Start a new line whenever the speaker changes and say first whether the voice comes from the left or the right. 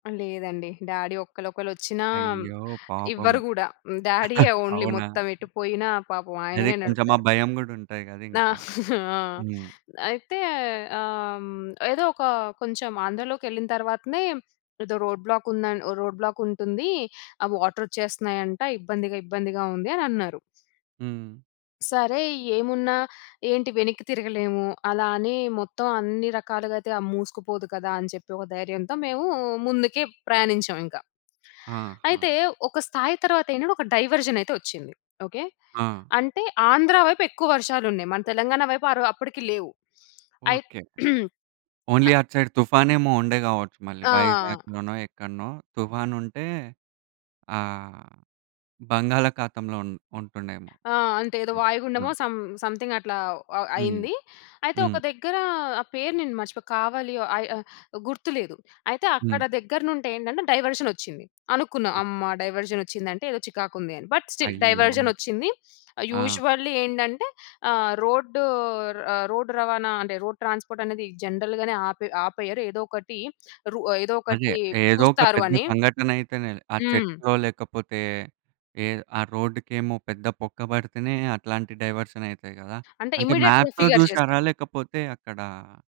left: లేదండి. డ్యాడీ ఒక్కలొకళ్ళచ్చినా
right: అయ్యో! పాపం.
left: ఇవ్వరు కూడా డ్యాడీయే ఓన్లీ.
right: అవునా?
left: మొత్తం ఎటుపోయినా పాపం
right: అదే.
left: ఆయననే
right: కొంచెం ఆ
left: నడుపుతారు.
right: భయం కూడా ఉంటది కదా!
left: ఆ!
right: ఇంకా.
left: ఆ!
right: హ్మ్.
left: అయితే ఆహ్, హ్మ్. ఏదో ఒక కొంచెం ఆంధ్రలోకెళ్ళిన తరువాతనే ఏదో రోడ్ బ్లాక్ ఉం రోడ్ బ్లాక్ ఉంటుంది. ఆ వాటర్ వచ్చేస్తున్నాయంటా ఇబ్బందిగా ఇబ్బందిగా ఉంది అనన్నారు.
right: హ్మ్.
left: సరే ఏమున్నా ఏంటి వెనక్కి తిరగలేము. అలా అని మొత్తం అన్ని రకాలుగాయితే మూసుకుపోదు కదా! అని చెప్పి ఒక ధైర్యంతో మేము ముందుకే ప్రయాణించాం ఇంకా. అయితే
right: ఆహా!
left: ఒక స్థాయి తరువాత ఏంటంటే ఒక డైవర్జన్ అయితే వచ్చింది. ఓకే.
right: ఆ!
left: అంటే ఆంధ్ర వైపు ఎక్కువ వర్షాలున్నాయి. మన తెలంగాణ వైపు ఆరో అప్పటికి లేవు. అయి
right: ఓకే. ఓన్లీ
left: అ
right: అటు సైడ్ తుఫానేమో ఉండే కావచ్చు. మళ్ళీ
left: ఆ!
right: వైజాగ్‌లోనో ఎక్కడనో తుఫాను ఉంటే ఆహ్, బంగాళాఖాతంలో ఉం ఉంటుండేమో.
left: ఆ! అంటే ఏదో
right: అ! ఆ!
left: వాయుగుండమో సమ్‌ సమ్‌థింగ్ అట్లా
right: హ్మ్.
left: అయింది. అయితే ఒక
right: హ్మ్.
left: దగ్గర ఆ పేరు నేను మర్చిపోయా కావలి ఓహ్! ఆహ్, ఆహ్ గుర్తులేదు. అయితే అక్కడ
right: హ్మ్.
left: దగ్గర నుండి ఏంటంటే డైవర్షన్ వచ్చింది. అనుకున్నా అమ్మా!
right: ఓకే.
left: డైవర్షన్ వచ్చింది అంటే ఏదో చికాకు ఉంది అని బట్ స్టిల్
right: అయ్యో!
left: డైవర్జన్ వచ్చింది.
right: ఆ!
left: యూజువల్లీ ఏంటంటే ఆహ్, రోడ్డు ఆ! రోడ్ రవాణా అంటే రోడ్ ట్రాన్స్‌పోర్ట్ అనేది జనరల్‌గానే ఆపే ఆపేయరు. ఏదో ఒకటి రూ ఏదో
right: అదే!
left: ఒకటి
right: ఏదో ఒక
left: చూస్తారు
right: పెద్ద
left: అని.
right: సంఘటన అయితేనే ఆ
left: హ్మ్.
right: చెట్టుల్లో లేకపోతే ఏ ఆ రోడ్డుకేమో పెద్ద బొక్క పడితేనే అట్లాంటి డైవర్షన్ అయితాయి కదా!
left: అంటే
right: అంటే
left: ఇమ్మీడియేట్‌గా
right: మ్యాప్‌లో
left: ఫిగర్ చేస్తా
right: చూసారా? లేకపోతే అక్కడ